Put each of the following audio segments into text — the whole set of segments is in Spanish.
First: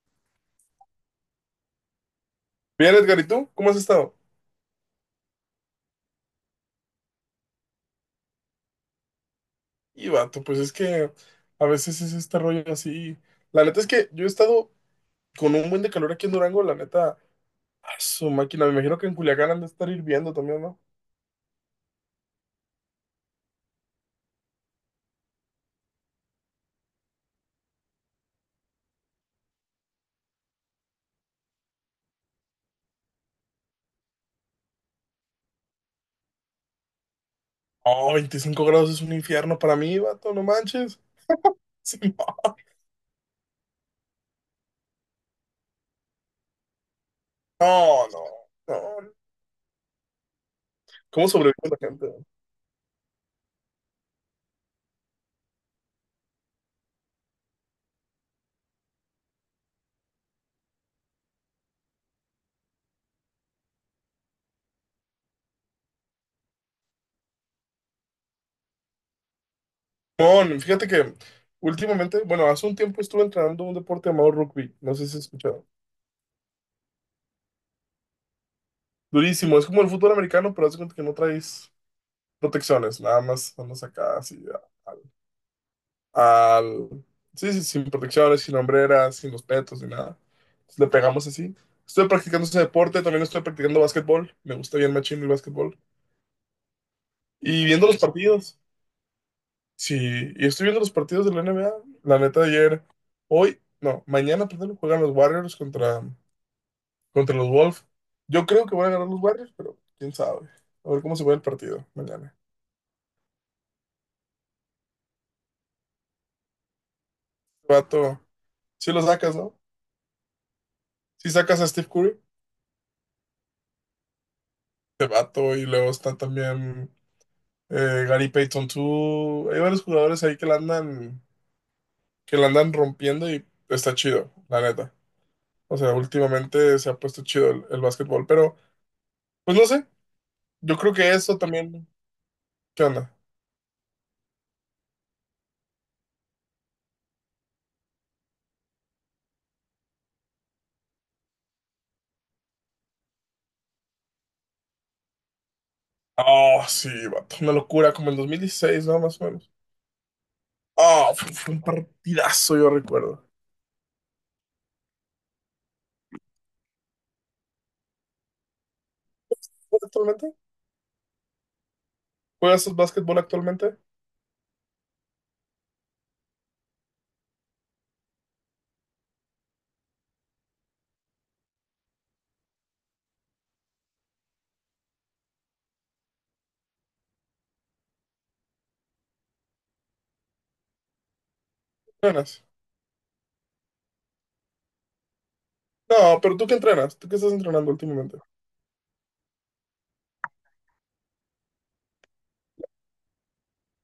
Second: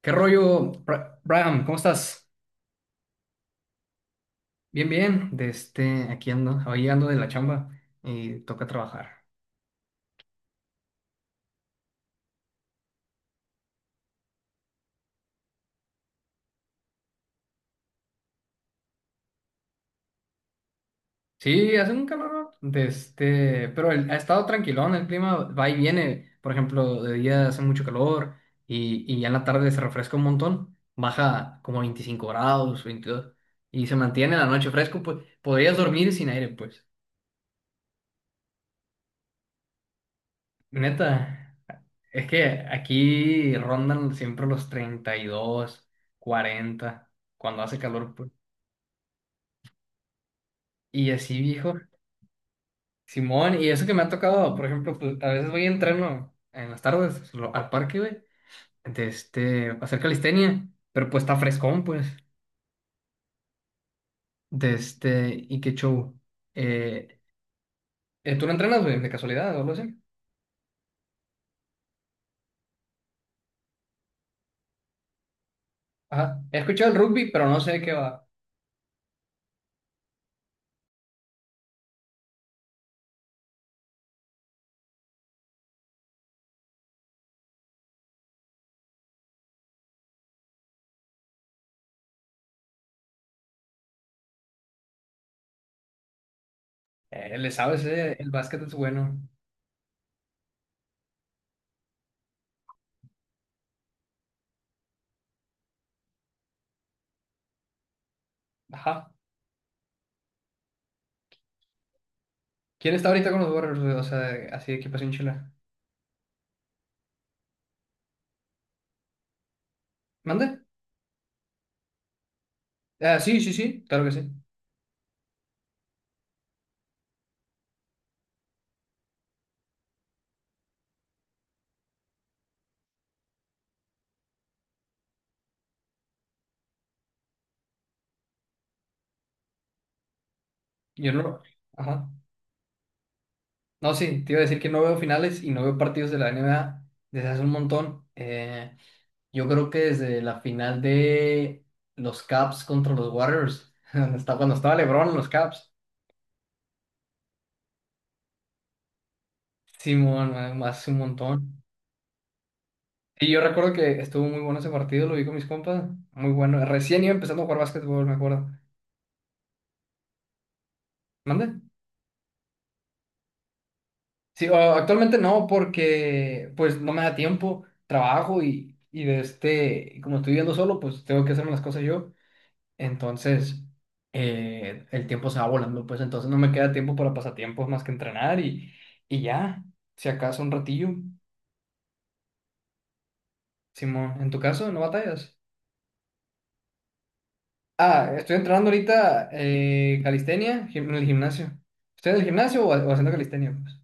¿Qué rollo, Bram? ¿Cómo estás? Bien, Edgar, ¿y tú? ¿Cómo has estado? Bien, bien. Aquí ando, hoy ando de la chamba y toca trabajar. Y vato, pues es que a veces es este rollo así. La neta es que yo he estado con un buen de calor aquí en Durango, la neta, a su máquina. Me imagino que en Culiacán han de estar hirviendo también, ¿no? Sí, hace un calor, pero ha estado tranquilón, el clima va y viene. Por ejemplo, de día hace mucho calor y ya en la tarde se refresca un montón, baja como 25 grados, 22, y se mantiene la noche fresco, pues podrías dormir sin aire, pues. Oh, 25 grados es un infierno para mí, vato, no manches. Neta. Sí, Es que aquí rondan siempre los 32, 40 cuando hace no, calor, no, pues. no, no. Y ¿Cómo así, sobrevive viejo. la gente? Simón, y eso que me ha tocado, por ejemplo, pues a veces voy a entreno en las tardes al parque, güey, a hacer calistenia, pero pues está frescón, pues, y qué show. Eh, ¿Tú no entrenas, güey, de casualidad o algo así? No, fíjate que últimamente, bueno, hace un tiempo estuve entrenando un deporte llamado rugby, no sé si has escuchado. Ajá, he escuchado el rugby, pero no sé de qué va. Durísimo, es como el fútbol americano, pero haz de cuenta que no traes protecciones, nada más andas acá así al... Sí, sí, sin protecciones, sin hombreras, sin los petos, ni nada. Entonces, le pegamos así. Estoy practicando ese deporte, también estoy practicando básquetbol. Me gusta bien machín el básquetbol. Le Y sabes, viendo los el partidos. básquet es bueno. Sí, y estoy viendo los partidos de la N B A. La neta, ayer, hoy, no, mañana, perdón, juegan los Warriors contra los Wolves. Yo creo que van a ganar Ajá. los Warriors, pero quién sabe. A ver cómo se va el partido mañana. ¿Quién está ahorita con los Warriors, güey? O sea, así de equipación chila. Vato, si lo sacas, ¿no? ¿Mande? Si sacas a Steve Curry, Ah, sí, sí, sí, claro que sí. este vato, y luego está también Gary Payton 2. Hay varios jugadores ahí que la andan rompiendo y está chido, la neta. O sea, últimamente se ha puesto chido el básquetbol, pero pues no sé, yo creo que Yo no eso lo. también, Ajá. ¿qué onda? No, sí, te iba a decir que no veo finales y no veo partidos de la NBA desde hace un montón. Yo creo que desde la final de los Caps contra los Warriors, cuando estaba LeBron en los Caps. Oh, sí, vato, una locura, como el 2016, ¿no? Más o menos. Simón, más un Ah, fue un montón. partidazo, yo recuerdo. Y yo recuerdo que estuvo muy bueno ese partido, lo vi con mis compas. Muy bueno. Recién iba empezando a jugar básquetbol, me acuerdo. ¿Juegas actualmente? ¿Mande? ¿Juegas básquetbol actualmente? Sí, actualmente no, porque pues no me da tiempo, trabajo y como estoy viviendo solo, pues tengo que hacerme las cosas yo. Entonces, el tiempo se va volando, pues entonces no me queda tiempo para pasatiempos más que entrenar y, y ya, si acaso un ratillo. ¿Entrenas? Simón, ¿en tu caso no batallas? No, pero tú qué entrenas, tú qué estás entrenando Ah, últimamente. estoy entrenando ahorita, calistenia, en el gimnasio. ¿Estoy en el gimnasio o haciendo calistenia, pues?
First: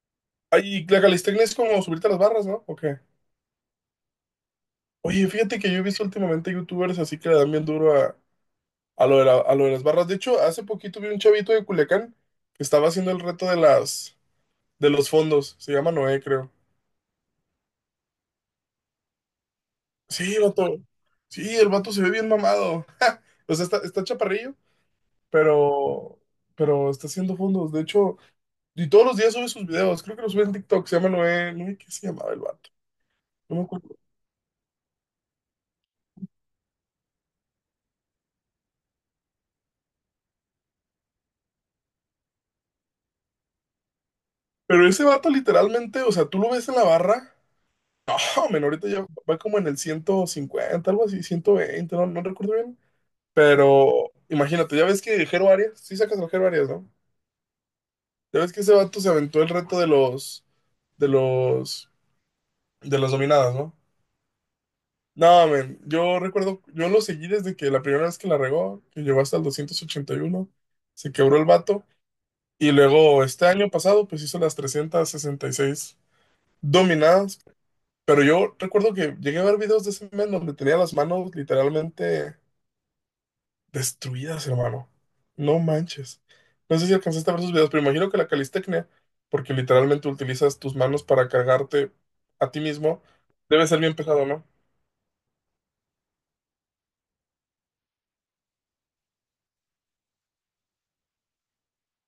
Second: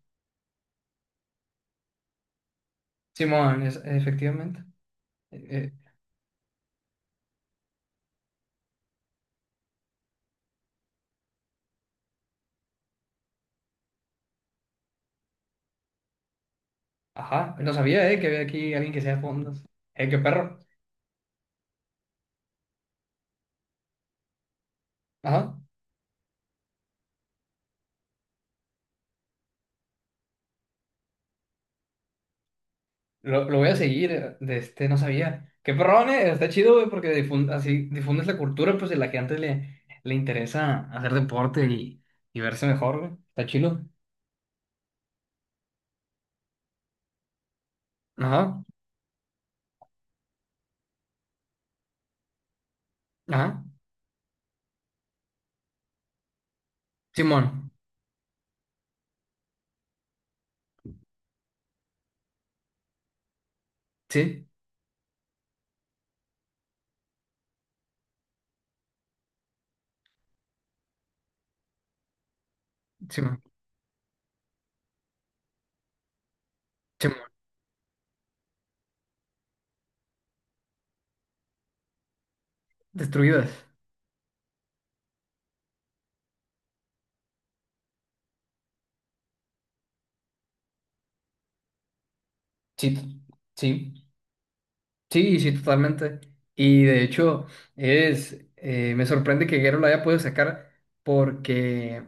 Ay, la calistenia es como subirte a las barras, ¿no? ¿O qué? Simón, efectivamente. Oye, fíjate que Eh, yo he visto últimamente youtubers así que le dan bien duro a lo a lo de las barras. De hecho, hace poquito vi un chavito de Culiacán que estaba haciendo el reto de los fondos. Se llama Noé, creo. Ajá, no sabía, que había aquí alguien que sea fondos. Qué Sí, perro. vato. Sí, el vato se ve bien mamado. O sea, está chaparrillo, Ajá, pero, pero está haciendo fondos. De hecho, y todos los días sube sus videos. Creo que los sube en TikTok. Se llama Noé. Noé, ¿qué se llamaba el vato? lo, No lo me voy a acuerdo. seguir, no sabía. Qué perrón, está chido, güey, porque así difundes la cultura, pues, de la que antes le interesa hacer deporte y verse mejor, güey. Está chido. Pero ese vato literalmente, o sea, tú lo ves en la barra. No, Ajá, men, ahorita ya va como en el 150 algo así, 120, no, no recuerdo bien. ajá. Pero imagínate, ya ves que Jero Arias, sí sacas al Jero Arias, ¿no? Simón, Ya ves que ese vato se aventó el reto de los, de las dominadas, ¿no? sí, No, men, yo recuerdo, yo lo seguí desde que la primera vez que la regó, que llegó hasta el 281, se quebró el vato. Y luego Simón, este año pasado, pues hizo las 366 Simón. dominadas. Pero yo recuerdo que llegué a ver videos de ese men donde tenía las manos literalmente Destruidas. destruidas, hermano. No manches. No sé si alcanzaste a ver sus videos, pero imagino que la calistecnia, porque literalmente utilizas tus manos para cargarte a ti Sí, mismo, debe ser sí, bien pesado, ¿no? sí, sí, totalmente. Y de hecho, me sorprende que Guerrero lo haya podido sacar, porque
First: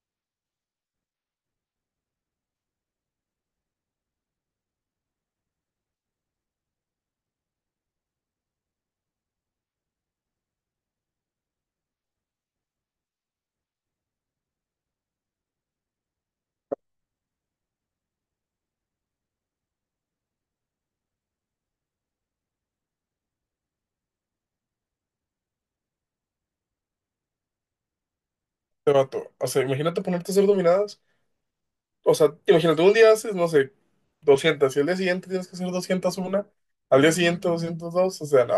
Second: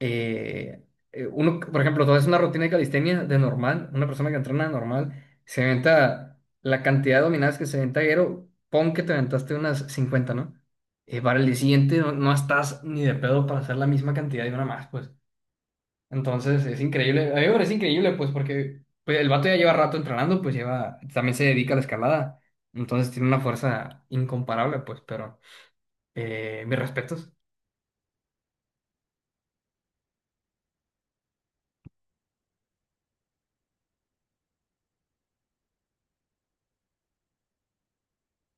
eh, uno, por ejemplo, tú haces una rutina de calistenia de normal, una persona que entrena normal, se aventa la cantidad de dominadas que se aventa Guero. Pon que te aventaste unas 50, ¿no? Para el día siguiente no estás ni de pedo para hacer la misma cantidad de una más, pues. Entonces es increíble, a mí me parece increíble, pues, porque pues el vato ya lleva rato entrenando, pues lleva, también se dedica a la escalada, entonces tiene una fuerza incomparable, pues, pero mis respetos. Te vato. O sea, imagínate ponerte a hacer dominadas. O sea, imagínate, un día haces, no sé, 200 y al día siguiente tienes que hacer 201, al día siguiente 202. O sea, no,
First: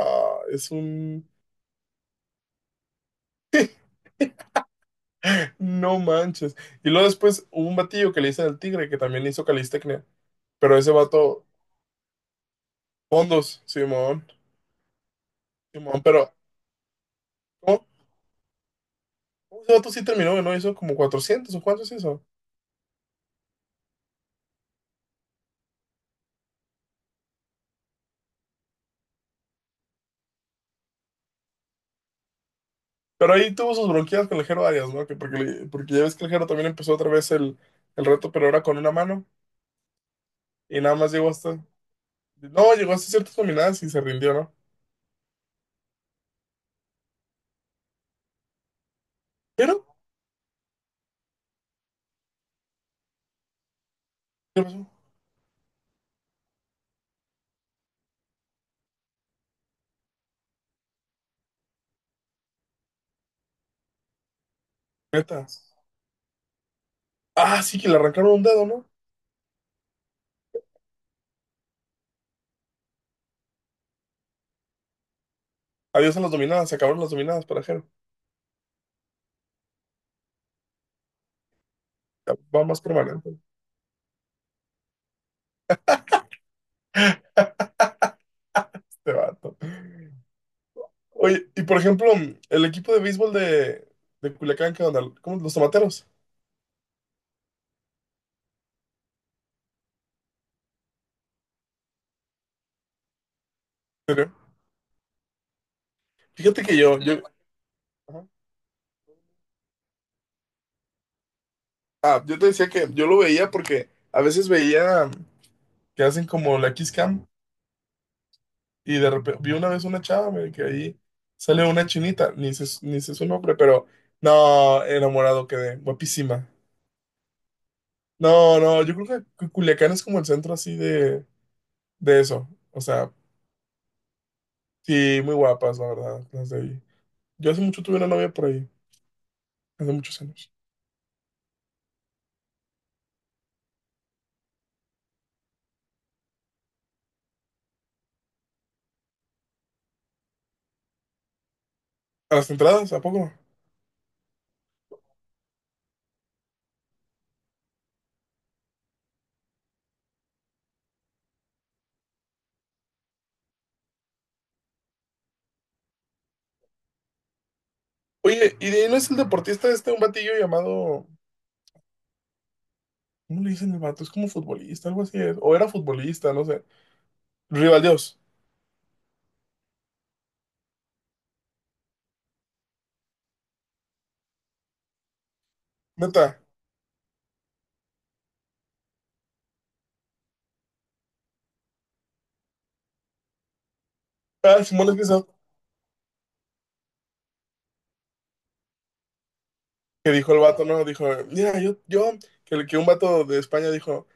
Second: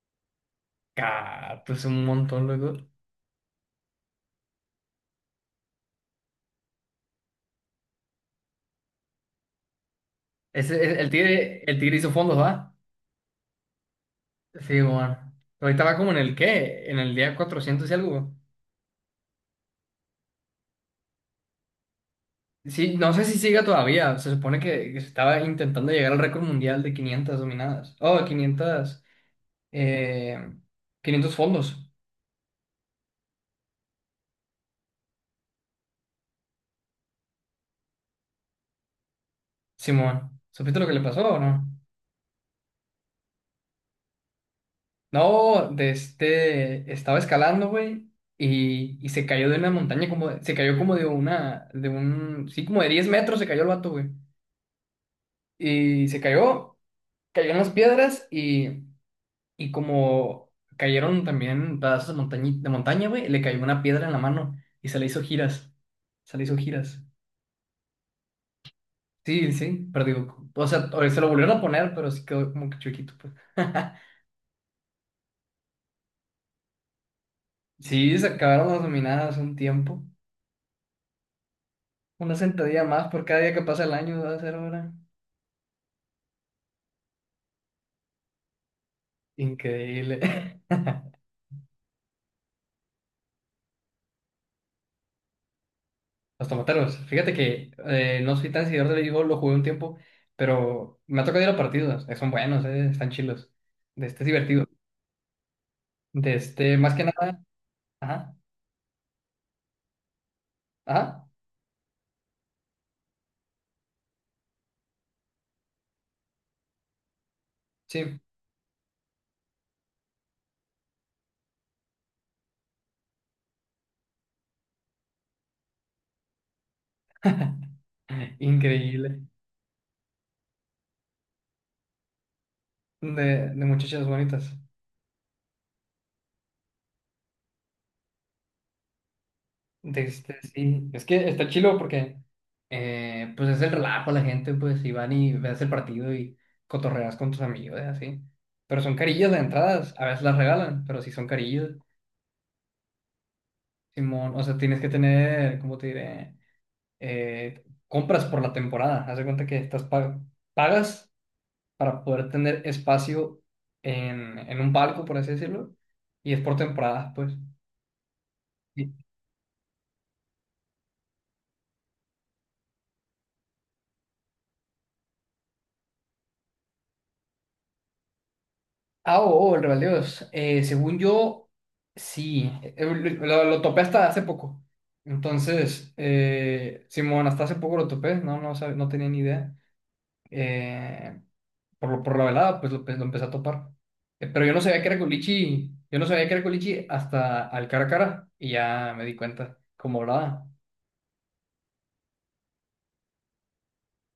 es un... Ah, pues un montón, loco. No manches. Y luego después hubo un batillo que le hice al tigre que también hizo calistecnia, pero Ese- ese el, el vato, tigre, el tigre hizo fondos, ¿va? fondos, Simón, Sí, bueno. Ahorita va Simón, como en pero... el día 400 y algo. Ese vato sí terminó, ¿no? Hizo como 400 o cuántos hizo. Sí, no sé si siga todavía. Se supone que se estaba intentando llegar al récord mundial de 500 dominadas. Oh, 500, eh, 500 fondos, Pero ahí tuvo sus bronquias con el Jero Arias, ¿no? Que porque, porque ya ves que el Jero también empezó otra vez el reto, pero ahora con una mano. Simón. ¿Supiste Y lo que nada le más pasó llegó o hasta. no? No, llegó hasta ciertas dominadas y se rindió, ¿no? No, estaba escalando, güey, y se cayó de una Pero, montaña, se cayó como de una, de un, sí, como de 10 metros se cayó el vato, güey. ¿qué pasó? Y se cayó. Cayó en las piedras y como cayeron también pedazos de de montaña, güey, le cayó una piedra en la mano y se le hizo Neta. giras. Se le hizo giras. Ah, sí, que le arrancaron un dedo, ¿no? Sí, sí, pero digo, o sea, se lo volvieron a poner, pero sí quedó como que chiquito, pues. Adiós a las dominadas, se acabaron las dominadas para Jero. Sí, se acabaron las dominadas un tiempo. Una Ya va más sentadilla más por permanente cada día que pasa el año, va a ser ahora. este vato. Increíble. Oye, y por ejemplo, el equipo de béisbol de Culiacán, ¿qué onda? ¿Cómo? Los tomateros. Los tomateros. Fíjate que, no soy tan seguidor del béisbol, lo jugué un tiempo, pero me ha tocado ir a partidos. Eh, son buenos, están chilos. De ¿En este Es serio? divertido. Fíjate que Más que yo. nada. Ajá. Ajá, ajá, Ah, yo te decía que yo lo veía porque a veces veía que hacen como la Kiss Cam sí. y de repente vi una vez una chava güey, que ahí sale una chinita, ni sé, ni sé su nombre, pero no, enamorado quedé, guapísima. No, no, yo creo Increíble. que Culiacán es como el centro así de eso. O sea, De muchachas bonitas. sí, muy guapas, la verdad, las de ahí. Yo hace mucho tuve una novia por ahí, hace muchos años. Sí. Es que está chilo porque, pues es el relajo la gente, pues, y van y ves el partido y cotorreas con tus amigos, así. Pero son carillas de entradas, a veces las regalan, pero sí son carillas. A las entradas, ¿a poco? ¿No? Simón, o sea, tienes que tener, ¿cómo te diré? Compras por la temporada. Haz de cuenta que estás pagas para poder tener espacio en, un barco, por así decirlo, y es por temporada, pues. Oye, ¿y de Y- ahí no es el deportista este, un batillo llamado... ¿Cómo le dicen al vato? Es como futbolista, algo así es. O era futbolista, no sé. Rivaldios, Ah, oh, oh, el Real de. Según yo, sí. Lo topé hasta hace poco. Entonces, Dios, neta. Simón, hasta hace poco lo topé, no tenía ni idea. eh, por la velada, pues lo empecé a topar. Pero yo no Ah, sabía que Simón, es era que culichi, yo no sabía que era culichi hasta al cara a cara, y ya me di cuenta como que dijo el hablaba. vato, ¿no? Dijo, mira, que, un vato de España dijo,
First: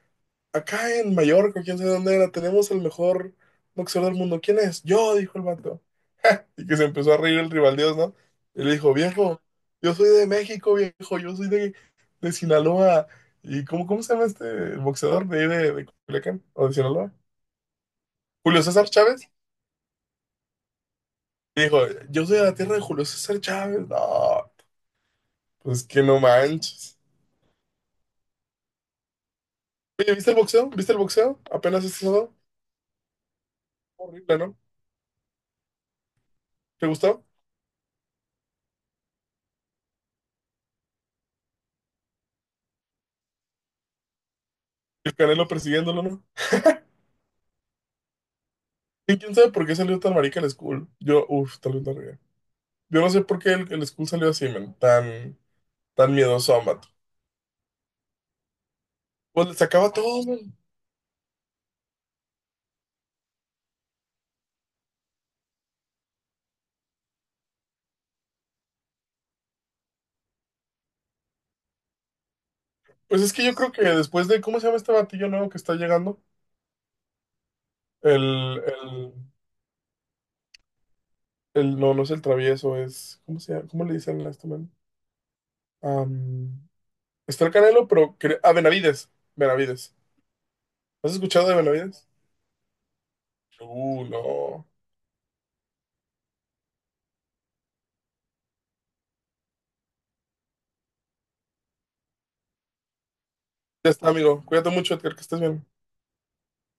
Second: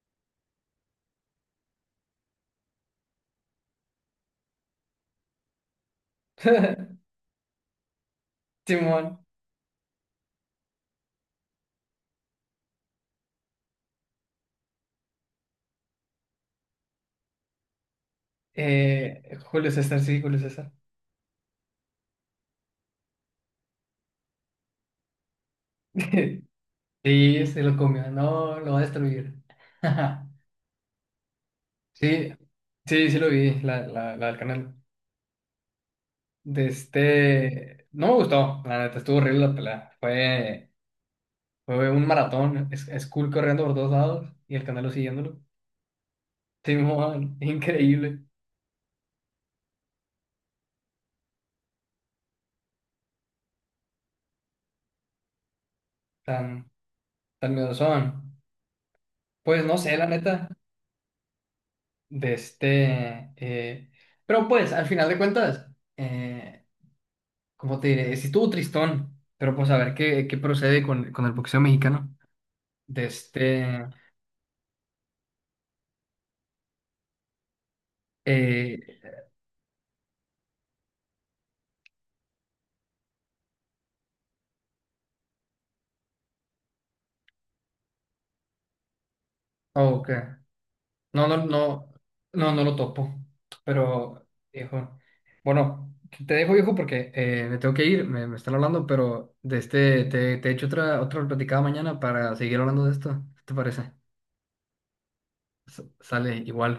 acá en Mallorca, quién sabe dónde era, tenemos el mejor boxeador del mundo. ¿Quién es? Yo, dijo el vato. Y que se empezó a reír el rivaldios, ¿no? Y le dijo, Simón, viejo, yo soy de México, viejo, yo soy de Sinaloa. ¿Y cómo se llama este boxeador de ahí de Culiacán? ¿O de Sinaloa? Julio César Chávez. Julio César, sí, Julio César. Y dijo, yo soy de la tierra de Julio César Chávez. No, pues que no manches. Sí, se lo comió, no, lo va a destruir. Oye, ¿viste el boxeo? ¿Viste el boxeo? Apenas este Sí, sábado. sí, sí lo vi, la del Horrible, ¿no? canal. ¿Te gustó? No me gustó, la neta, estuvo horrible la pelea. Fue un maratón, es cool corriendo por todos lados y el canal El siguiéndolo. Canelo persiguiéndolo, ¿no? Simón, increíble, Y quién sabe por qué salió tan marica el Skull. Yo, uff, tal vez no ría. Yo no sé por qué el Skull salió así, man. Tan, tan miedoso a tan, Mato. tan miedosón. Pues le Pues no sacaba sé, la todo, neta, man. de este... eh, pero pues, al final de cuentas, eh, como te diré, sí estuvo tristón, pero pues a ver qué procede con el boxeo mexicano. De Pues es que yo creo que este... después de, ¿cómo se llama este batillo nuevo que está llegando? El, Eh, el, no, no es el travieso, es, ¿cómo se llama? ¿Cómo le dicen a este man? Am, está el Canelo, pero... cre- Ah, Benavides. oh, Benavides. ok. ¿Has No, no, escuchado de no, Benavides? no, no lo topo. Pero, No. viejo, bueno, te dejo, viejo, porque me tengo que ir, me están hablando, pero te echo otra platicada mañana para seguir hablando de esto. ¿Qué te Ya parece? está, amigo. Cuídate mucho, Edgar, que estés bien. Sale igual.